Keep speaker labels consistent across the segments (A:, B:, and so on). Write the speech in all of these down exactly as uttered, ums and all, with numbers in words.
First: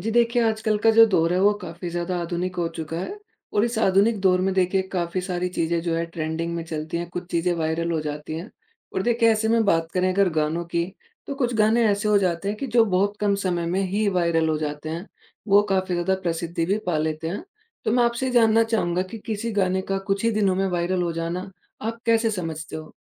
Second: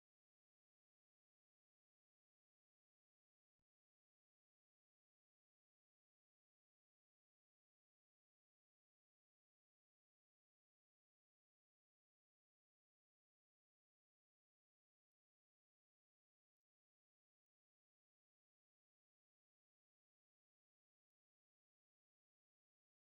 A: जी देखिए, आजकल का जो दौर है वो काफ़ी ज़्यादा आधुनिक हो चुका है। और इस आधुनिक दौर में देखिए काफ़ी सारी चीज़ें जो है ट्रेंडिंग में चलती हैं, कुछ चीज़ें वायरल हो जाती हैं। और देखिए ऐसे में बात करें अगर गानों की, तो कुछ गाने ऐसे हो जाते हैं कि जो बहुत कम समय में ही वायरल हो जाते हैं, वो काफ़ी ज़्यादा प्रसिद्धि भी पा लेते हैं। तो मैं आपसे जानना चाहूँगा कि किसी गाने का कुछ ही दिनों में वायरल हो जाना, आप कैसे समझते हो?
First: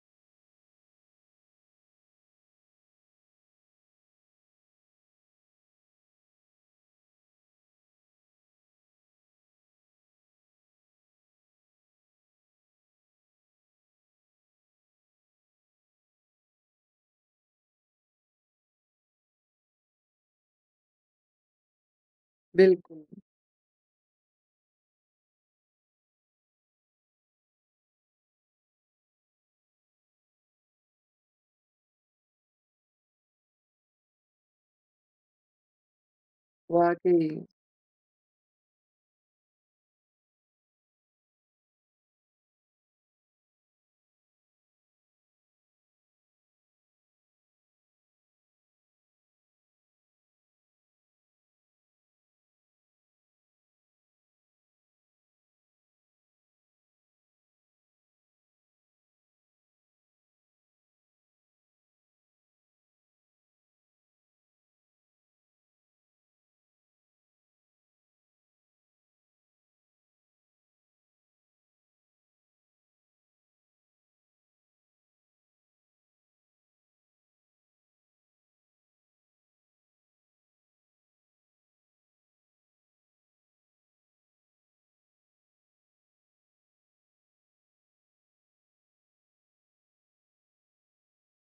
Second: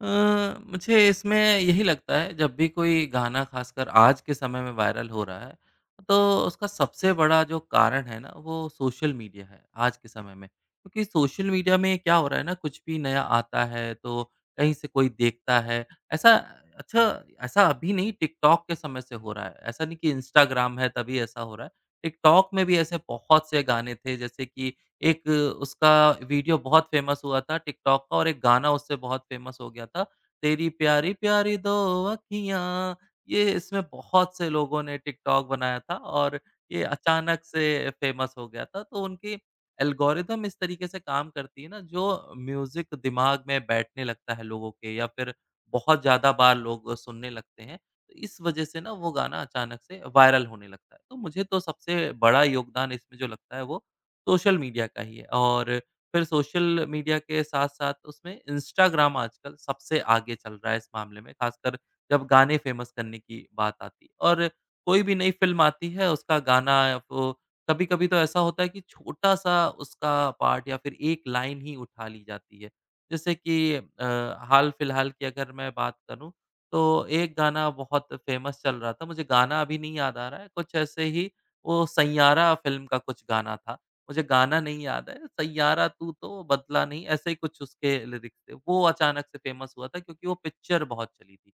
B: अ, मुझे इसमें यही लगता है, जब भी कोई गाना ख़ासकर आज के समय में वायरल हो रहा है, तो उसका सबसे बड़ा जो कारण है ना, वो सोशल मीडिया है, आज के समय में। क्योंकि सोशल मीडिया में क्या हो रहा है ना, कुछ भी नया आता है तो कहीं से कोई देखता है। ऐसा अच्छा ऐसा अभी नहीं, टिकटॉक के समय से हो रहा है, ऐसा नहीं कि इंस्टाग्राम है तभी ऐसा हो रहा है। टिकटॉक में भी ऐसे
A: बिल्कुल।
B: बहुत से गाने थे, जैसे कि एक उसका वीडियो बहुत फ़ेमस हुआ था टिकटॉक का, और एक गाना उससे बहुत फ़ेमस हो गया था, तेरी प्यारी-प्यारी दो अँखियाँ। ये इसमें बहुत से लोगों ने टिकटॉक बनाया था और ये
A: वाक़ई।
B: अचानक से फ़ेमस हो गया था। तो उनकी एल्गोरिदम इस तरीके से काम करती है ना, जो म्यूज़िक दिमाग में बैठने लगता है लोगों के, या फिर बहुत ज़्यादा बार लोग सुनने लगते हैं। तो इस वजह से ना वो गाना अचानक से वायरल होने लगता है। तो मुझे तो सबसे बड़ा योगदान इसमें जो लगता है, वो सोशल मीडिया का ही है। और फिर सोशल मीडिया के साथ-साथ, उसमें इंस्टाग्राम आजकल सबसे आगे चल रहा है इस मामले में, खासकर जब गाने फेमस करने की बात आती है। और कोई भी नई फ़िल्म आती है, उसका गाना वो कभी-कभी तो ऐसा होता है कि छोटा-सा उसका पार्ट या फिर एक लाइन ही उठा ली जाती है। जैसे कि अ, हाल-फिलहाल की अगर मैं बात करूँ, तो एक गाना बहुत फेमस चल रहा था, मुझे गाना अभी नहीं याद आ रहा है, कुछ ऐसे ही, वो सैंयारा फ़िल्म का कुछ गाना था। मुझे गाना नहीं याद है, सैयारा तू तो बदला नहीं, ऐसे ही कुछ उसके लिरिक्स थे। वो अचानक से फ़ेमस हुआ था क्योंकि वो पिक्चर बहुत चली थी।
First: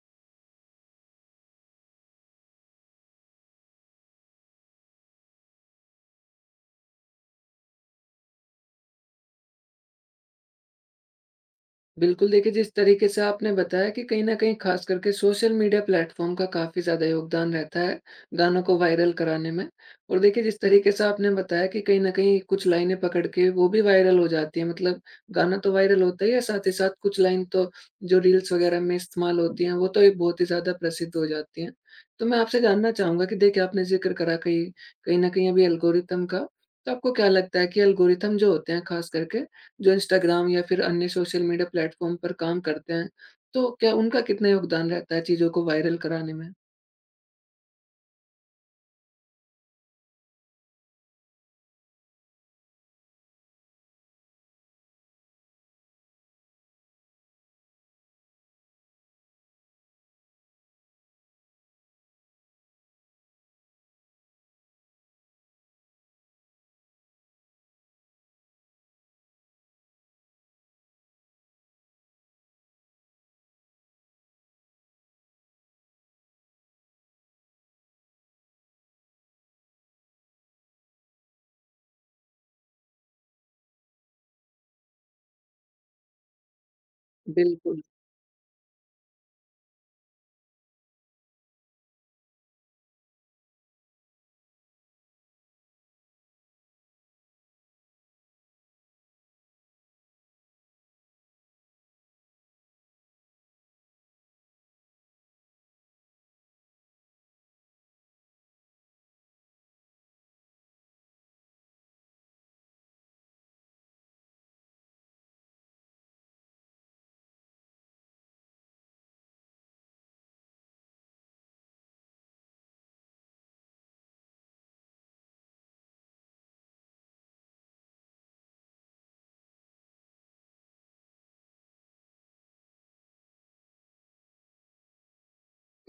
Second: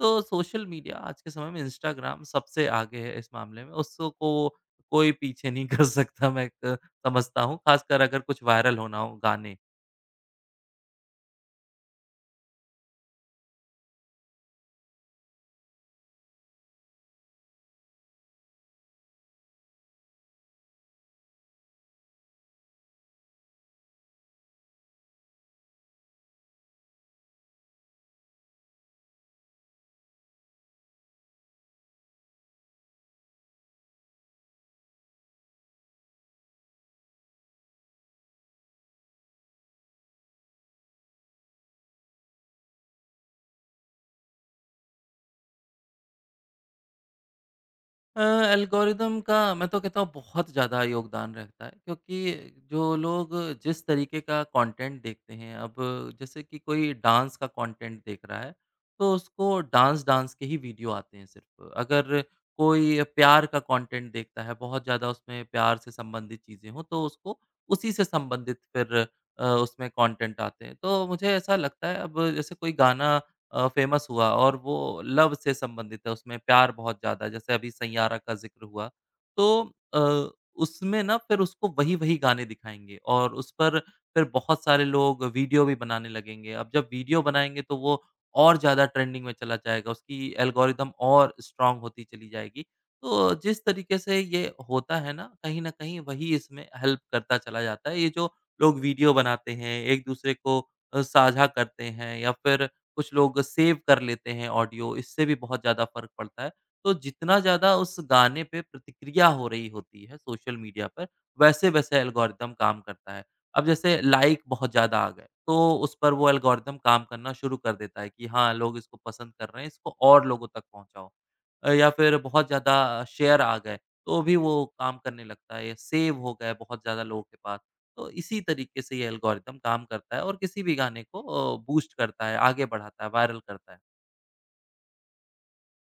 B: तो सोशल मीडिया, आज के समय में इंस्टाग्राम सबसे आगे है इस मामले में, उसको कोई पीछे नहीं कर सकता, मैं एक समझता हूँ, ख़ासकर अगर कुछ वायरल होना हो गाने।
A: बिल्कुल देखिए, जिस तरीके से आपने बताया कि कहीं न कहीं ख़ास करके सोशल मीडिया प्लेटफ़ॉर्म का काफ़ी ज़्यादा योगदान रहता है, गानों को वायरल कराने में। और देखिए, जिस तरीके से आपने बताया कि कहीं न कहीं कुछ लाइनें पकड़ के वो भी वायरल हो जाती हैं, मतलब गाना तो वायरल होता ही है, साथ ही साथ कुछ लाइन तो जो रील्स वग़ैरह में इस्तेमाल होती हैं, वो तो एक बहुत ही ज़्यादा प्रसिद्ध हो जाती हैं। तो मैं आपसे जानना चाहूँगा कि देखिए, आपने ज़िक्र करा कहीं कहीं न कहीं अभी एल्गोरिथम का, तो आपको क्या लगता है कि एल्गोरिथम जो होते हैं ख़ास करके, जो इंस्टाग्राम या फिर अन्य सोशल मीडिया प्लेटफ़ॉर्म पर काम करते हैं, तो क्या उनका कितना योगदान रहता है चीज़ों को वायरल कराने में?
B: अ, एल्गोरिदम का मैं तो कहता हूँ बहुत ज़्यादा योगदान रहता है, क्योंकि जो लोग जिस तरीके का कंटेंट देखते हैं, अब जैसे कि कोई डांस का कंटेंट देख रहा है, तो उसको डांस डांस के ही वीडियो आते हैं सिर्फ। अगर कोई प्यार का कंटेंट देखता है बहुत ज़्यादा, उसमें प्यार से संबंधित चीज़ें हों, तो उसको उसी से संबंधित फिर अ, उसमें कंटेंट आते हैं। तो मुझे ऐसा लगता है, अब जैसे कोई गाना अ, फेमस हुआ और वो लव से संबंधित है, उसमें प्यार बहुत ज़्यादा है, जैसे अभी सैयारा का ज़िक्र हुआ। तो अ, उसमें ना फिर उसको वही-वही गाने दिखाएँगे और उस पर फिर बहुत सारे लोग वीडियो भी बनाने लगेंगे। अब जब वीडियो बनाएँगे तो
A: बिल्कुल।
B: वो और ज़्यादा ट्रेंडिंग में चला जाएगा, उसकी एल्गोरिदम और स्ट्रॉन्ग होती चली जाएगी। तो जिस तरीके से ये होता है ना, कहीं न कहीं वही इसमें हेल्प करता चला जाता है। ये जो लोग वीडियो बनाते हैं, एक-दूसरे को अ, साझा करते हैं, या फिर कुछ लोग सेव कर लेते हैं ऑडियो, इससे भी बहुत ज़्यादा फ़र्क पड़ता है। तो जितना ज़्यादा उस गाने पे प्रतिक्रिया हो रही होती है सोशल मीडिया पर, वैसे-वैसे एल्गोरिदम काम करता है। अब जैसे लाइक बहुत ज़्यादा आ गए, तो उस पर वो एल्गोरिदम काम करना शुरू कर देता है कि हाँ, लोग इसको पसंद कर रहे हैं, इसको और लोगों तक पहुँचाओ। अ, या फिर बहुत ज़्यादा शेयर आ गए, तो भी वो काम करने लगता है। सेव हो गए बहुत ज़्यादा लोगों के पास। तो इसी तरीके से ये एल्गोरिदम काम करता है और किसी भी गाने को अ, बूस्ट करता है, आगे बढ़ाता है, वायरल करता है।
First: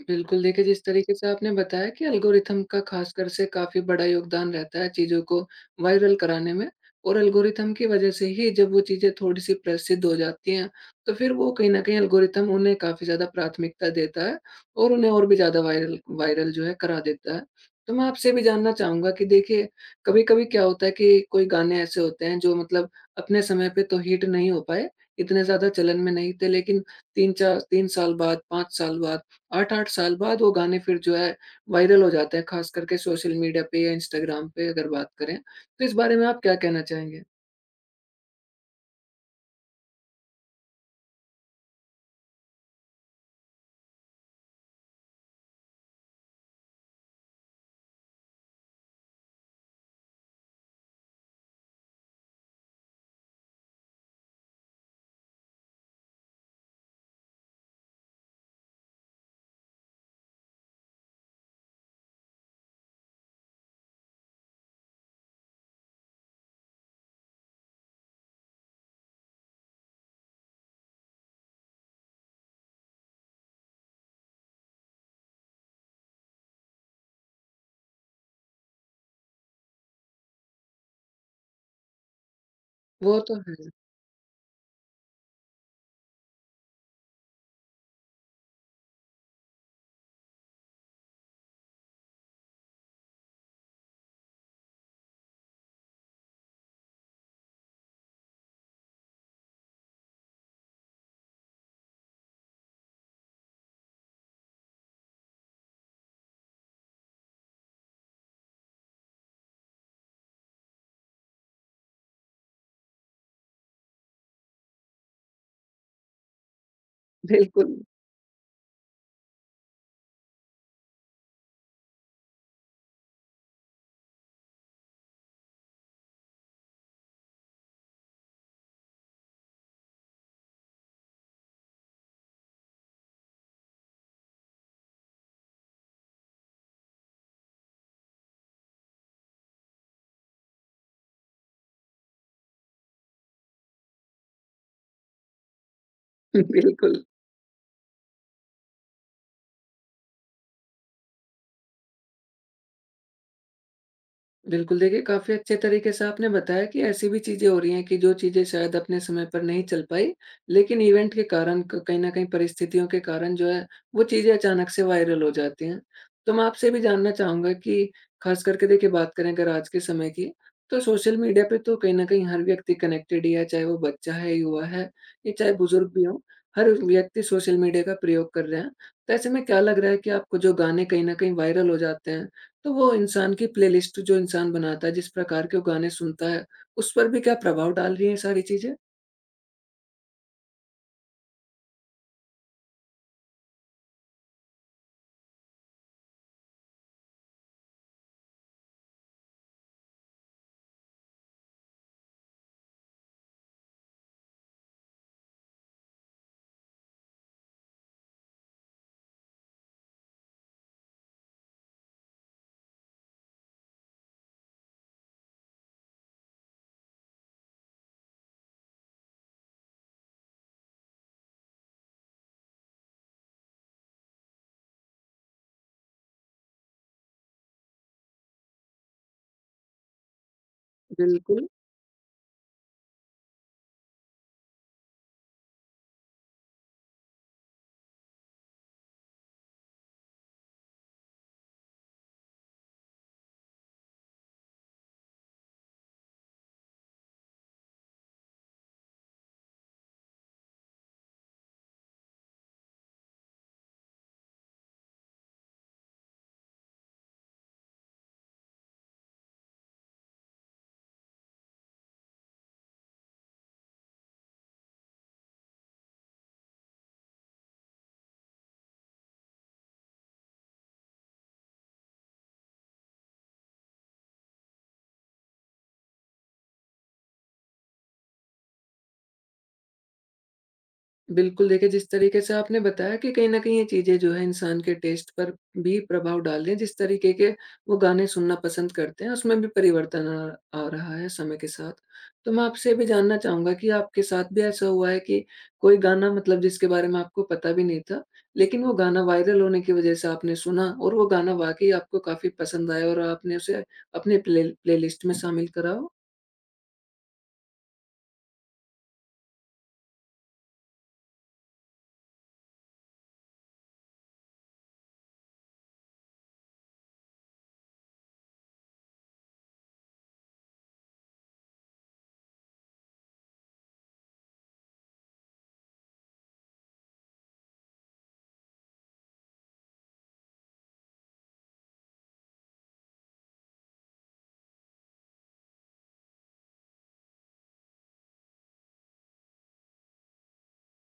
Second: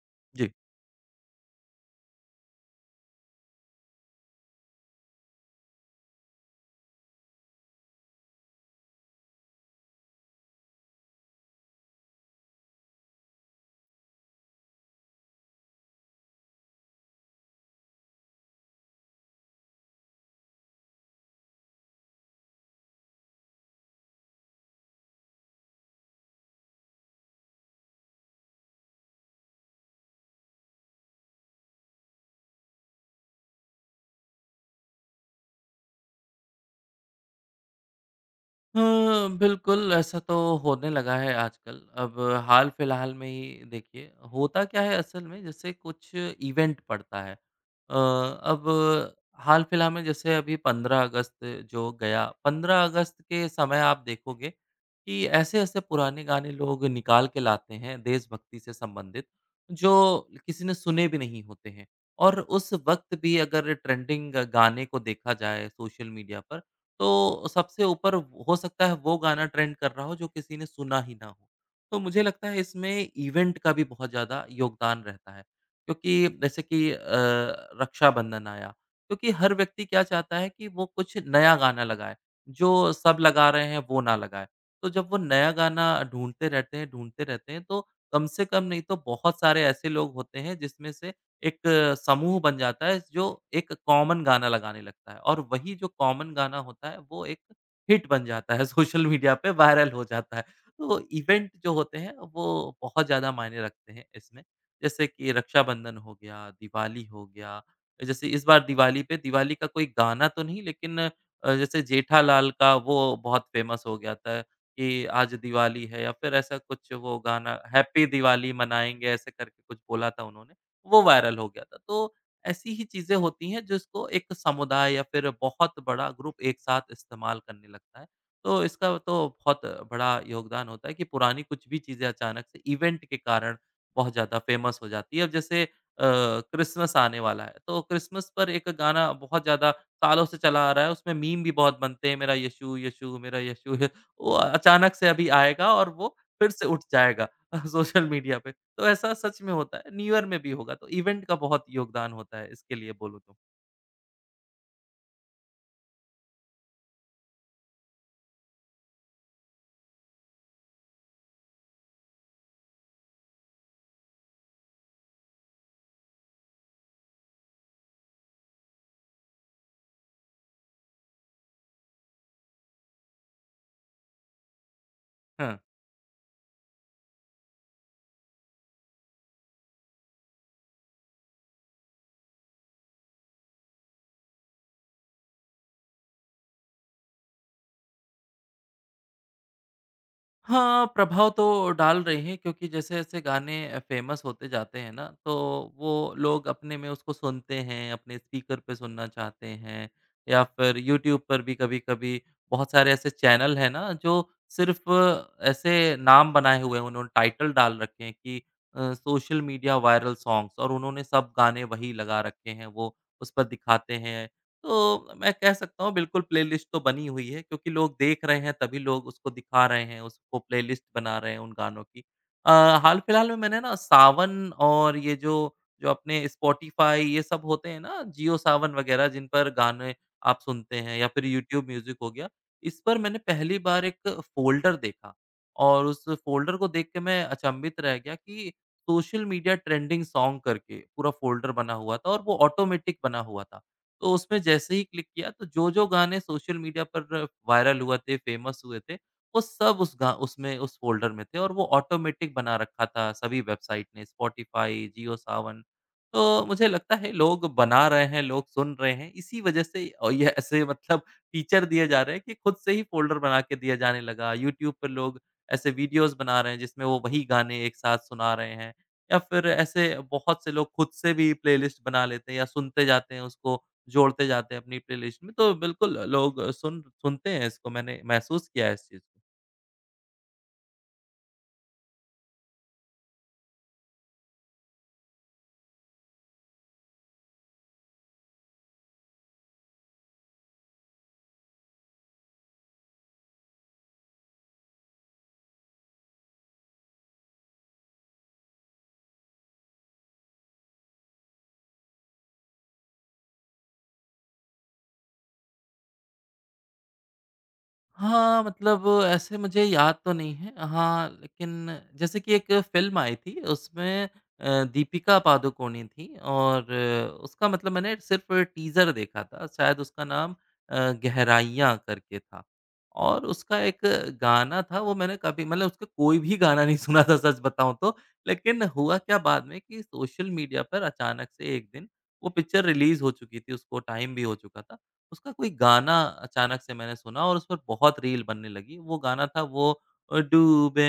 A: बिल्कुल,
B: जी।
A: देखिए जिस तरीके से आपने बताया कि एल्गोरिथम का ख़ासकर से काफ़ी बड़ा योगदान रहता है चीज़ों को वायरल कराने में और एल्गोरिथम की वज़ह से ही जब वो चीज़ें थोड़ी-सी प्रसिद्ध हो जाती हैं, तो फिर वो कहीं न कहीं एल्गोरिथम उन्हें काफ़ी ज़्यादा प्राथमिकता देता है और उन्हें और भी ज़्यादा वायरल वायरल जो है करा देता है। तो मैं आपसे भी जानना चाहूँगा कि देखिए, कभी-कभी क्या होता है कि कोई गाने ऐसे होते हैं जो मतलब अपने समय पे तो हिट नहीं हो पाए, इतने ज़्यादा चलन में नहीं थे लेकिन तीन चार तीन साल बाद, पाँच साल बाद आठ आठ साल बाद वो गाने फिर जो है वायरल हो जाते हैं, ख़ास करके सोशल मीडिया पे या इंस्टाग्राम पे अगर बात करें। तो इस बारे में आप क्या कहना चाहेंगे?
B: हाँ, बिल्कुल ऐसा तो होने लगा है आजकल। अब हाल-फिलहाल में ही देखिए, होता क्या है असल में, जैसे कुछ इवेंट पड़ता है। अ, अब हाल-फिलहाल में जैसे अभी पंद्रह अगस्त जो गया, पंद्रह अगस्त के समय आप देखोगे कि ऐसे-ऐसे पुराने गाने लोग निकाल के लाते हैं देशभक्ति से संबंधित, जो किसी ने सुने भी नहीं होते हैं। और उस वक़्त भी अगर ट्रेंडिंग गाने को देखा जाए सोशल मीडिया पर, तो सबसे ऊपर हो सकता है वो गाना ट्रेंड कर रहा हो जो किसी ने सुना ही ना हो। तो मुझे लगता है इसमें इवेंट का भी बहुत ज़्यादा योगदान रहता है। क्योंकि जैसे कि अ, रक्षाबंधन आया, क्योंकि हर व्यक्ति क्या चाहता है कि वो कुछ नया गाना लगाए, जो सब
A: वो तो
B: लगा
A: है।
B: रहे हैं वो ना लगाए। तो जब वो नया गाना ढूँढते रहते हैं, ढूँढते रहते हैं, तो कम से कम नहीं तो बहुत सारे ऐसे लोग होते हैं जिसमें से एक समूह बन जाता है, जो एक कॉमन गाना लगाने लगता है, और वही जो कॉमन गाना होता है वो एक हिट बन जाता है सोशल मीडिया पे वायरल हो जाता है। तो इवेंट जो होते हैं वो बहुत ज़्यादा मायने रखते हैं इसमें। जैसे कि रक्षाबंधन हो गया, दिवाली हो गया, जैसे इस बार दिवाली पे दिवाली का कोई गाना तो नहीं, लेकिन अ, जैसे जेठालाल का वो बहुत फ़ेमस हो गया था कि आज दिवाली है, या फिर ऐसा कुछ, वो गाना
A: बिल्कुल।
B: हैप्पी दिवाली मनाएँगे, ऐसे करके कुछ बोला था उन्होंने। वो वायरल हो गया था। तो ऐसी ही चीज़ें होती हैं, जिसको एक समुदाय या फिर बहुत बड़ा ग्रुप एक साथ इस्तेमाल करने लगता है। तो इसका तो बहुत बड़ा योगदान होता है कि पुरानी कुछ भी चीज़ें अचानक से इवेंट के कारण बहुत ज़्यादा फ़ेमस हो जाती है। अब जैसे अ, क्रिसमस आने वाला है, तो क्रिसमस पर एक गाना बहुत ज़्यादा सालों से चला आ रहा है, उसमें मीम भी बहुत बनते हैं, मेरा यीशु, यीशु, मेरा यीशु वो अचानक से अभी आएगा और वो फिर से उठ
A: बिल्कुल।
B: जाएगा सोशल मीडिया पे। तो ऐसा सच में होता है, न्यू ईयर में भी होगा, तो इवेंट का बहुत योगदान होता है इसके लिए बोलूँ तो।
A: बिल्कुल, देखिए काफ़ी अच्छे तरीके से आपने बताया कि ऐसी भी चीज़ें हो रही हैं कि जो चीज़ें शायद अपने समय पर नहीं चल पाई, लेकिन इवेंट के कारण क कहीं न कहीं परिस्थितियों के कारण जो है, वो चीज़ें अचानक से वायरल हो जाती हैं। तो मैं आपसे भी जानना चाहूँगा कि ख़ास करके देखिए बात करें अगर आज के समय की, तो सोशल मीडिया पे तो कहीं न कहीं हर व्यक्ति कनेक्टेड ही है, चाहे वो बच्चा है, युवा है या चाहे
B: हाँ।
A: बुज़ुर्ग भी हो, हर व्यक्ति सोशल मीडिया का प्रयोग कर रहे हैं। तो ऐसे में क्या लग रहा है कि आपको जो गाने कहीं न कहीं वायरल हो जाते हैं, तो वो इंसान की प्लेलिस्ट जो इंसान बनाता है, जिस प्रकार के वो गाने सुनता है, उस पर भी क्या प्रभाव डाल रही हैं ये सारी चीज़ें?
B: हाँ, प्रभाव तो डाल रहे हैं, क्योंकि जैसे-जैसे गाने अ, फ़ेमस होते जाते हैं ना, तो वो लोग अपने में उसको सुनते हैं, अपने स्पीकर पे सुनना चाहते हैं, या फिर यूट्यूब पर भी कभी-कभी बहुत सारे ऐसे चैनल हैं ना, जो सिर्फ़ ऐसे नाम बनाए हुए हैं, उन्होंने टाइटल डाल रखे हैं कि uh, social media viral songs, और उन्होंने सब गाने वही लगा रखे हैं, वो उस पर दिखाते हैं। तो मैं कह सकता हूँ बिल्कुल प्लेलिस्ट तो बनी हुई है, क्योंकि लोग देख रहे हैं तभी लोग उसको दिखा रहे हैं, उसको प्लेलिस्ट बना रहे हैं उन गानों की। अ, हाल-फिलहाल में मैंने ना सावन, और ये जो जो अपने स्पॉटिफ़ाई ये सब होते हैं ना, जियो सावन वगैरह, जिन पर गाने आप सुनते हैं, या फिर
A: बिल्कुल।
B: यूट्यूब म्यूज़िक हो गया, इस पर मैंने पहली बार एक फ़ोल्डर देखा, और उस फ़ोल्डर को देख के मैं अचंभित रह गया कि सोशल मीडिया ट्रेंडिंग सॉन्ग करके पूरा फ़ोल्डर बना हुआ था और वो ऑटोमेटिक बना हुआ था। तो उसमें जैसे ही क्लिक किया, तो जो-जो गाने सोशल मीडिया पर वायरल हुए थे, फेमस हुए थे, वो सब उस गा उसमें, उस फ़ोल्डर में थे, और वो ऑटोमेटिक बना रखा था सभी वेबसाइट ने, स्पॉटिफ़ाई, जियोसावन। तो मुझे लगता है लोग बना रहे हैं, लोग सुन रहे हैं, इसी वजह से, और ये ऐसे मतलब फीचर दिए जा रहे हैं कि खुद से ही फ़ोल्डर बना के दिया जाने लगा। यूट्यूब पर लोग ऐसे वीडियोज़ बना रहे हैं जिसमें वो वही गाने एक साथ सुना रहे हैं, या फिर ऐसे बहुत से लोग खुद से भी प्लेलिस्ट बना लेते हैं, या सुनते जाते हैं, उसको जोड़ते जाते हैं अपनी प्लेलिस्ट में। तो बिल्कुल लोग सुन सुनते हैं इसको, मैंने महसूस किया है इस चीज़ को।
A: बिल्कुल, देखिए जिस तरीके से आपने बताया कि कहीं न कहीं ये चीज़ें जो है इंसान के टेस्ट पर भी प्रभाव डाल रही हैं, जिस तरीके के वो गाने सुनना पसंद करते हैं, उसमें भी परिवर्तन आ आ रहा है समय के साथ। तो मैं आपसे ये भी जानना चाहूँगा कि आपके साथ भी ऐसा हुआ है कि कोई गाना मतलब जिसके बारे में आपको पता भी नहीं था, लेकिन वो गाना वायरल होने की वज़ह से आपने सुना और वो गाना वाक़ई आपको काफ़ी पसंद आया और आपने उसे अपने प्ले प्लेलिस्ट में शामिल करा हो?
B: हाँ, मतलब ऐसे मुझे याद तो नहीं है। हाँ, लेकिन जैसे कि एक फ़िल्म आई थी, उसमें अ, दीपिका पादुकोणे थी, और अ, उसका मतलब मैंने सिर्फ़ टीज़र देखा था। शायद उसका नाम अ, गहराइयाँ करके था, और उसका एक गाना था, वो मैंने कभी मतलब उसका कोई भी गाना नहीं सुना था, सच बताऊँ तो। लेकिन हुआ क्या बाद में कि सोशल मीडिया पर अचानक से एक दिन, वो पिक्चर रिलीज़ हो चुकी थी, उसको टाइम भी हो चुका था। उसका कोई गाना अचानक से मैंने सुना, और उस पर बहुत रील बनने लगी। वो गाना था वो ओ डूबे,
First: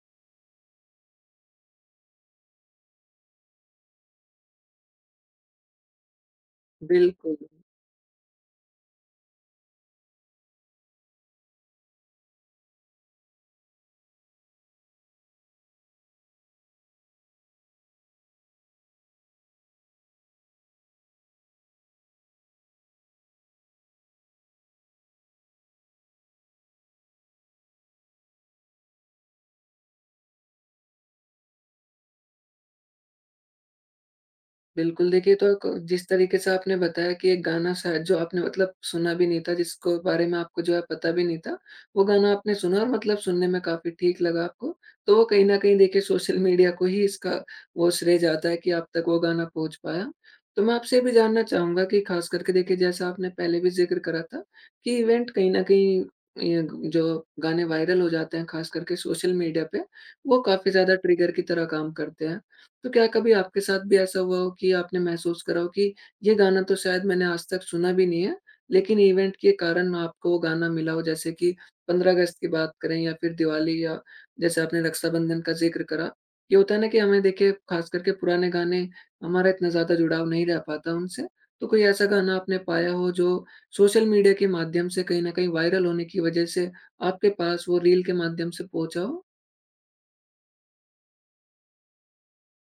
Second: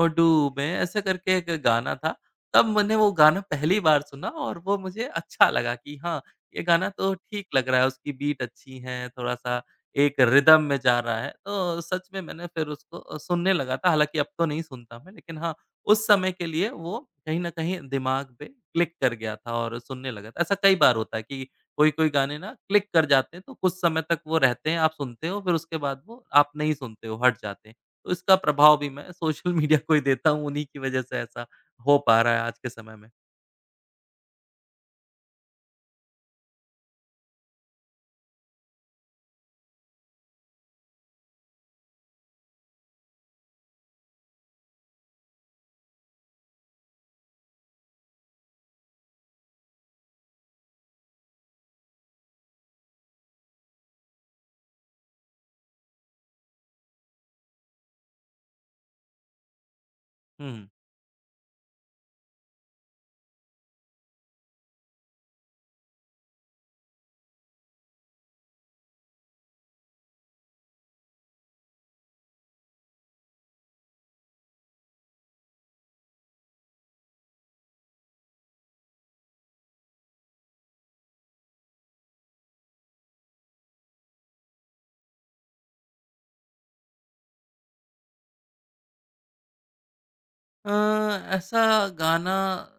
B: ओ डूबे ऐसे करके एक गाना था। तब मैंने वो गाना पहली बार सुना और वो मुझे अच्छा लगा कि हाँ, ये गाना तो
A: बिल्कुल।
B: ठीक लग रहा है, उसकी बीट अच्छी है, थोड़ा-सा एक रिदम में जा रहा है। तो सच में मैंने फिर उसको अ, सुनने लगा था, हालाँकि अब तो नहीं सुनता मैं, लेकिन हाँ, उस समय के लिए वो कहीं न कहीं दिमाग पे क्लिक कर गया था और सुनने लगा था। ऐसा कई बार होता है कि कोई-कोई गाने ना क्लिक कर जाते हैं, तो कुछ समय तक वो रहते हैं, आप सुनते हो, फिर उसके बाद वो आप नहीं सुनते हो, हट जाते हैं। तो इसका प्रभाव भी मैं सोशल मीडिया को ही देता हूँ, उन्हीं की वजह से ऐसा हो पा रहा है आज के समय में।
A: बिल्कुल, देखिए तो क जिस तरीके से आपने बताया कि एक गाना शायद जो आपने मतलब सुना भी नहीं था, जिसको बारे में आपको जो है पता भी नहीं था, वो गाना आपने सुना और मतलब सुनने में काफ़ी ठीक लगा आपको। तो वो कहीं न कहीं देखिए सोशल मीडिया को ही इसका वो श्रेय जाता है कि आप तक वो गाना पहुँच पाया। तो मैं आपसे ये भी जानना चाहूँगा कि ख़ास करके देखिए जैसा आपने पहले भी ज़िक्र करा था कि इवेंट कहीं न कहीं य जो गाने वायरल हो जाते हैं ख़ास करके सोशल मीडिया पे, वो
B: हुँ।
A: काफ़ी ज़्यादा ट्रिगर की तरह काम करते हैं। तो क्या कभी आपके साथ भी ऐसा हुआ हो कि आपने महसूस करा हो कि ये गाना तो शायद मैंने आज तक सुना भी नहीं है, लेकिन इवेंट के कारण आपको वो गाना मिला हो जैसे कि 15 अगस्त की बात करें या फिर दिवाली या जैसे आपने रक्षाबंधन का ज़िक्र करा। ये होता है ना कि हमें देखिए ख़ास करके पुराने गाने हमारा इतना ज़्यादा जुड़ाव नहीं रह पाता उनसे। तो कोई ऐसा गाना आपने पाया हो जो सोशल मीडिया के माध्यम से कहीं न कहीं वायरल होने की वज़ह से आपके पास वो रील के माध्यम से पहुँचा हो?
B: अ, ऐसा गाना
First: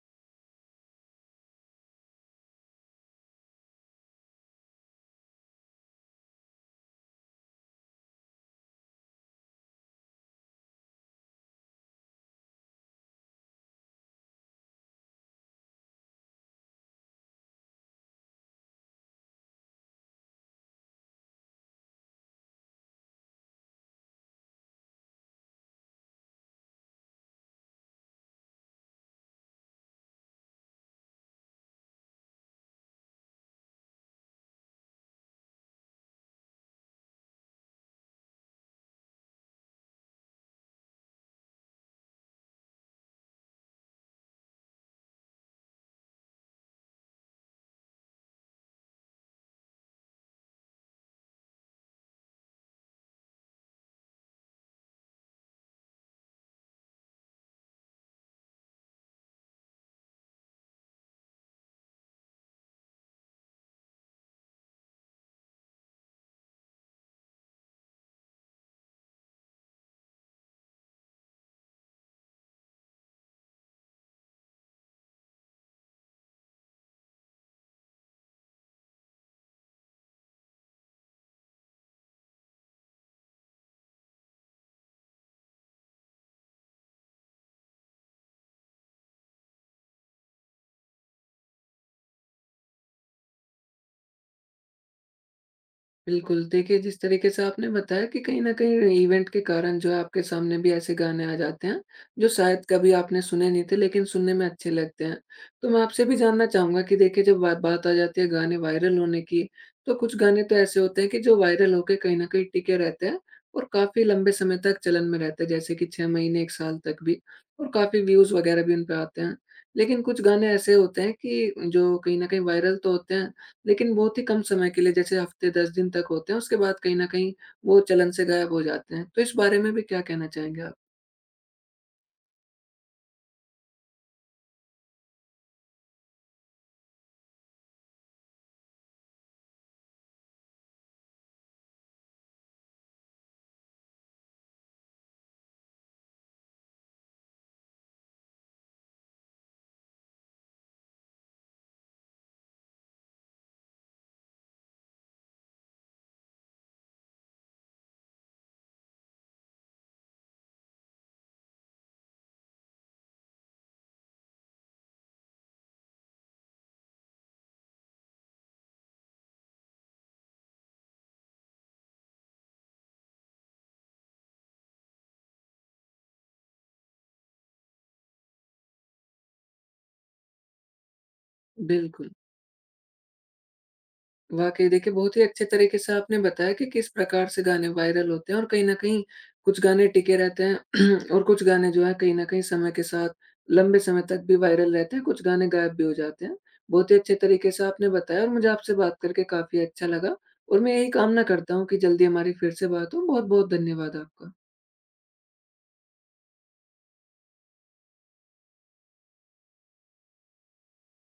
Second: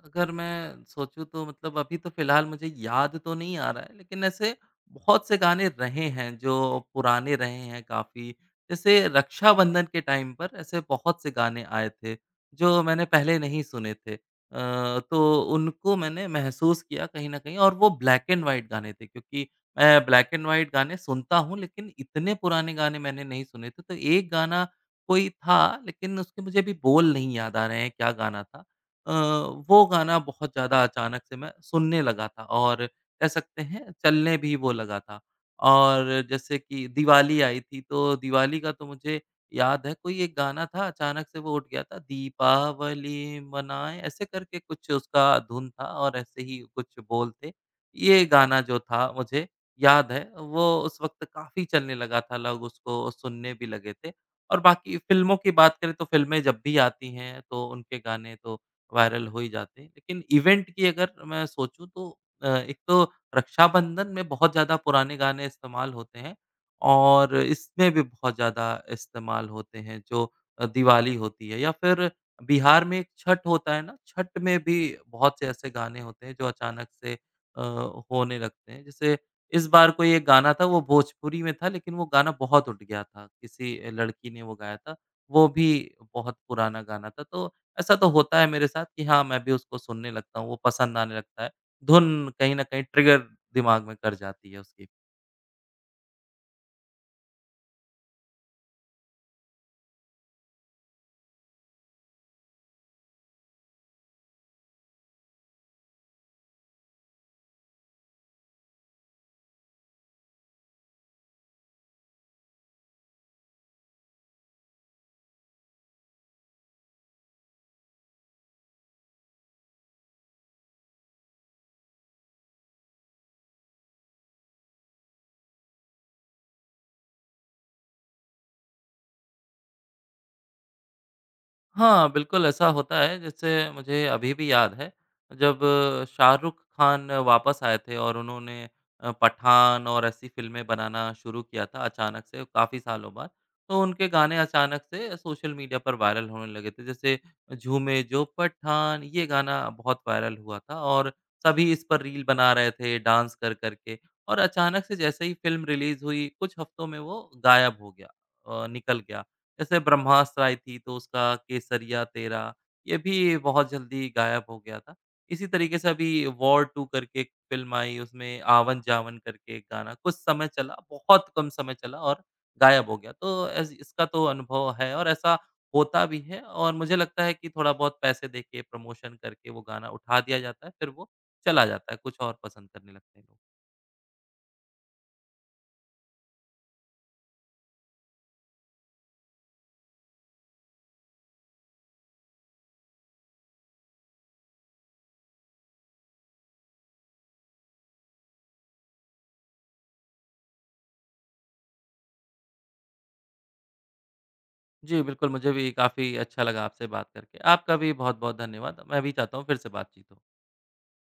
B: अगर मैं सोचूँ तो मतलब अभी तो फ़िलहाल मुझे याद तो नहीं आ रहा है, लेकिन ऐसे बहुत से गाने रहे हैं जो पुराने रहे हैं काफ़ी। जैसे रक्षाबंधन के टाइम पर ऐसे बहुत से गाने आए थे, जो मैंने पहले नहीं सुने थे। अ, तो उनको मैंने महसूस किया कहीं न कहीं और वो ब्लैक एंड व्हाइट गाने थे, क्योंकि मैं ब्लैक एंड व्हाइट गाने सुनता हूँ, लेकिन इतने पुराने गाने मैंने नहीं सुने थे। तो एक गाना कोई था, लेकिन उसके मुझे अभी बोल नहीं याद आ रहे हैं क्या गाना था। अ, वो गाना बहुत ज़्यादा अचानक से मैं सुनने लगा था और कह सकते हैं चलने भी वो लगा था। और जैसे कि दिवाली आई थी, तो दिवाली का तो मुझे याद है, कोई एक गाना था अचानक से वो उठ गया था, दीपावली मनाएँ ऐसे करके कुछ उसका धुन था और ऐसे ही कुछ बोल थे। ये गाना जो था मुझे याद है वो उस वक़्त काफ़ी चलने लगा था, लोग उसको सुनने भी लगे थे। और बाकी फ़िल्मों की बात करें तो फ़िल्में जब भी आती हैं तो उनके गाने तो वायरल हो ही जाते हैं। लेकिन इवेंट की अगर मैं सोचूँ तो अ, एक तो रक्षाबंधन में बहुत ज़्यादा पुराने गाने इस्तेमाल होते हैं और इसमें भी बहुत ज़्यादा इस्तेमाल होते हैं। जो अ, दिवाली होती है, या फिर बिहार में एक छठ होता है ना, छठ में भी बहुत से ऐसे गाने होते हैं जो अचानक से अ, होने लगते हैं। जैसे इस बार कोई एक गाना था, वो भोजपुरी में था, लेकिन वो गाना बहुत उठ गया था, किसी अ, लड़की ने वो गाया था, वो भी बहुत पुराना गाना था। तो ऐसा तो होता है मेरे साथ कि हाँ, मैं भी उसको सुनने लगता हूँ, वो पसंद आने लगता है। धुन कहीं न कहीं ट्रिगर दिमाग में कर जाती है उसकी।
A: बिल्कुल, देखिए जिस तरीके से आपने बताया कि कहीं न कहीं इवेंट के कारण जो है आपके सामने भी ऐसे गाने आ जाते हैं, जो शायद कभी आपने सुने नहीं थे लेकिन सुनने में अच्छे लगते हैं। तो मैं आपसे भी जानना चाहूँगा कि देखिए जब बा बात आ जाती है गाने वायरल होने की, तो कुछ गाने तो ऐसे होते हैं कि जो वायरल होके कहीं न कहीं टिके रहते हैं और काफ़ी लंबे समय तक चलन में रहते हैं, जैसे कि छह महीने, एक साल तक भी और काफ़ी व्यूज़ वगैरह भी उन पे आते हैं। लेकिन कुछ गाने ऐसे होते हैं कि जो कहीं न कहीं वायरल तो होते हैं लेकिन बहुत ही कम समय के लिए जैसे हफ्ते दस दिन तक होते हैं, उसके बाद कहीं न कहीं वो चलन से गायब हो जाते हैं। तो इस बारे में भी क्या कहना चाहेंगे आप?
B: हाँ, बिल्कुल ऐसा होता है, जैसे मुझे अभी भी याद है, जब शाहरुख खान वापस आए थे और उन्होंने अ, पठान और ऐसी फ़िल्में बनाना शुरू किया था अचानक से काफ़ी सालों बाद, तो उनके गाने अचानक से सोशल मीडिया पर वायरल होने लगे थे। जैसे झूमे जो पठान, ये गाना बहुत वायरल हुआ था और सभी इस पर रील बना रहे थे डांस कर कर के, और अचानक से जैसे ही फ़िल्म रिलीज़ हुई कुछ हफ्तों में वो गायब हो गया, अ, निकल गया। जैसे ब्रह्मास्त्र आई थी तो उसका केसरिया तेरा, ये भी बहुत जल्दी गायब हो गया था। इसी तरीके से अभी वॉर टू करके एक फ़िल्म आई, उसमें आवन-जावन करके एक गाना कुछ समय चला, बहुत कम समय चला और गायब हो गया। तो ऐस इसका तो अनुभव है और ऐसा होता भी है, और मुझे लगता है कि थोड़ा बहुत पैसे देके प्रमोशन करके वो गाना उठा दिया जाता है, फिर वो चला जाता है,
A: बिल्कुल,
B: कुछ और पसंद करने लगते हैं लोग।
A: वाक़ई देखिए बहुत ही अच्छे तरीके से आपने बताया कि किस प्रकार से गाने वायरल होते हैं और कहीं न कहीं कुछ गाने टिके रहते हैं और कुछ गाने जो हैं कहीं न कहीं समय के साथ लंबे समय तक भी वायरल रहते हैं, कुछ गाने गायब भी हो जाते हैं। बहुत ही अच्छे तरीके से आपने बताया और मुझे आपसे बात करके काफ़ी अच्छा लगा और मैं यही कामना करता हूँ कि जल्दी हमारी फिर से बात हो। बहुत-बहुत धन्यवाद आपका।
B: जी, बिल्कुल मुझे भी काफ़ी अच्छा लगा आपसे बात करके। आपका भी बहुत-बहुत धन्यवाद। मैं भी चाहता हूँ फिर से बातचीत हो।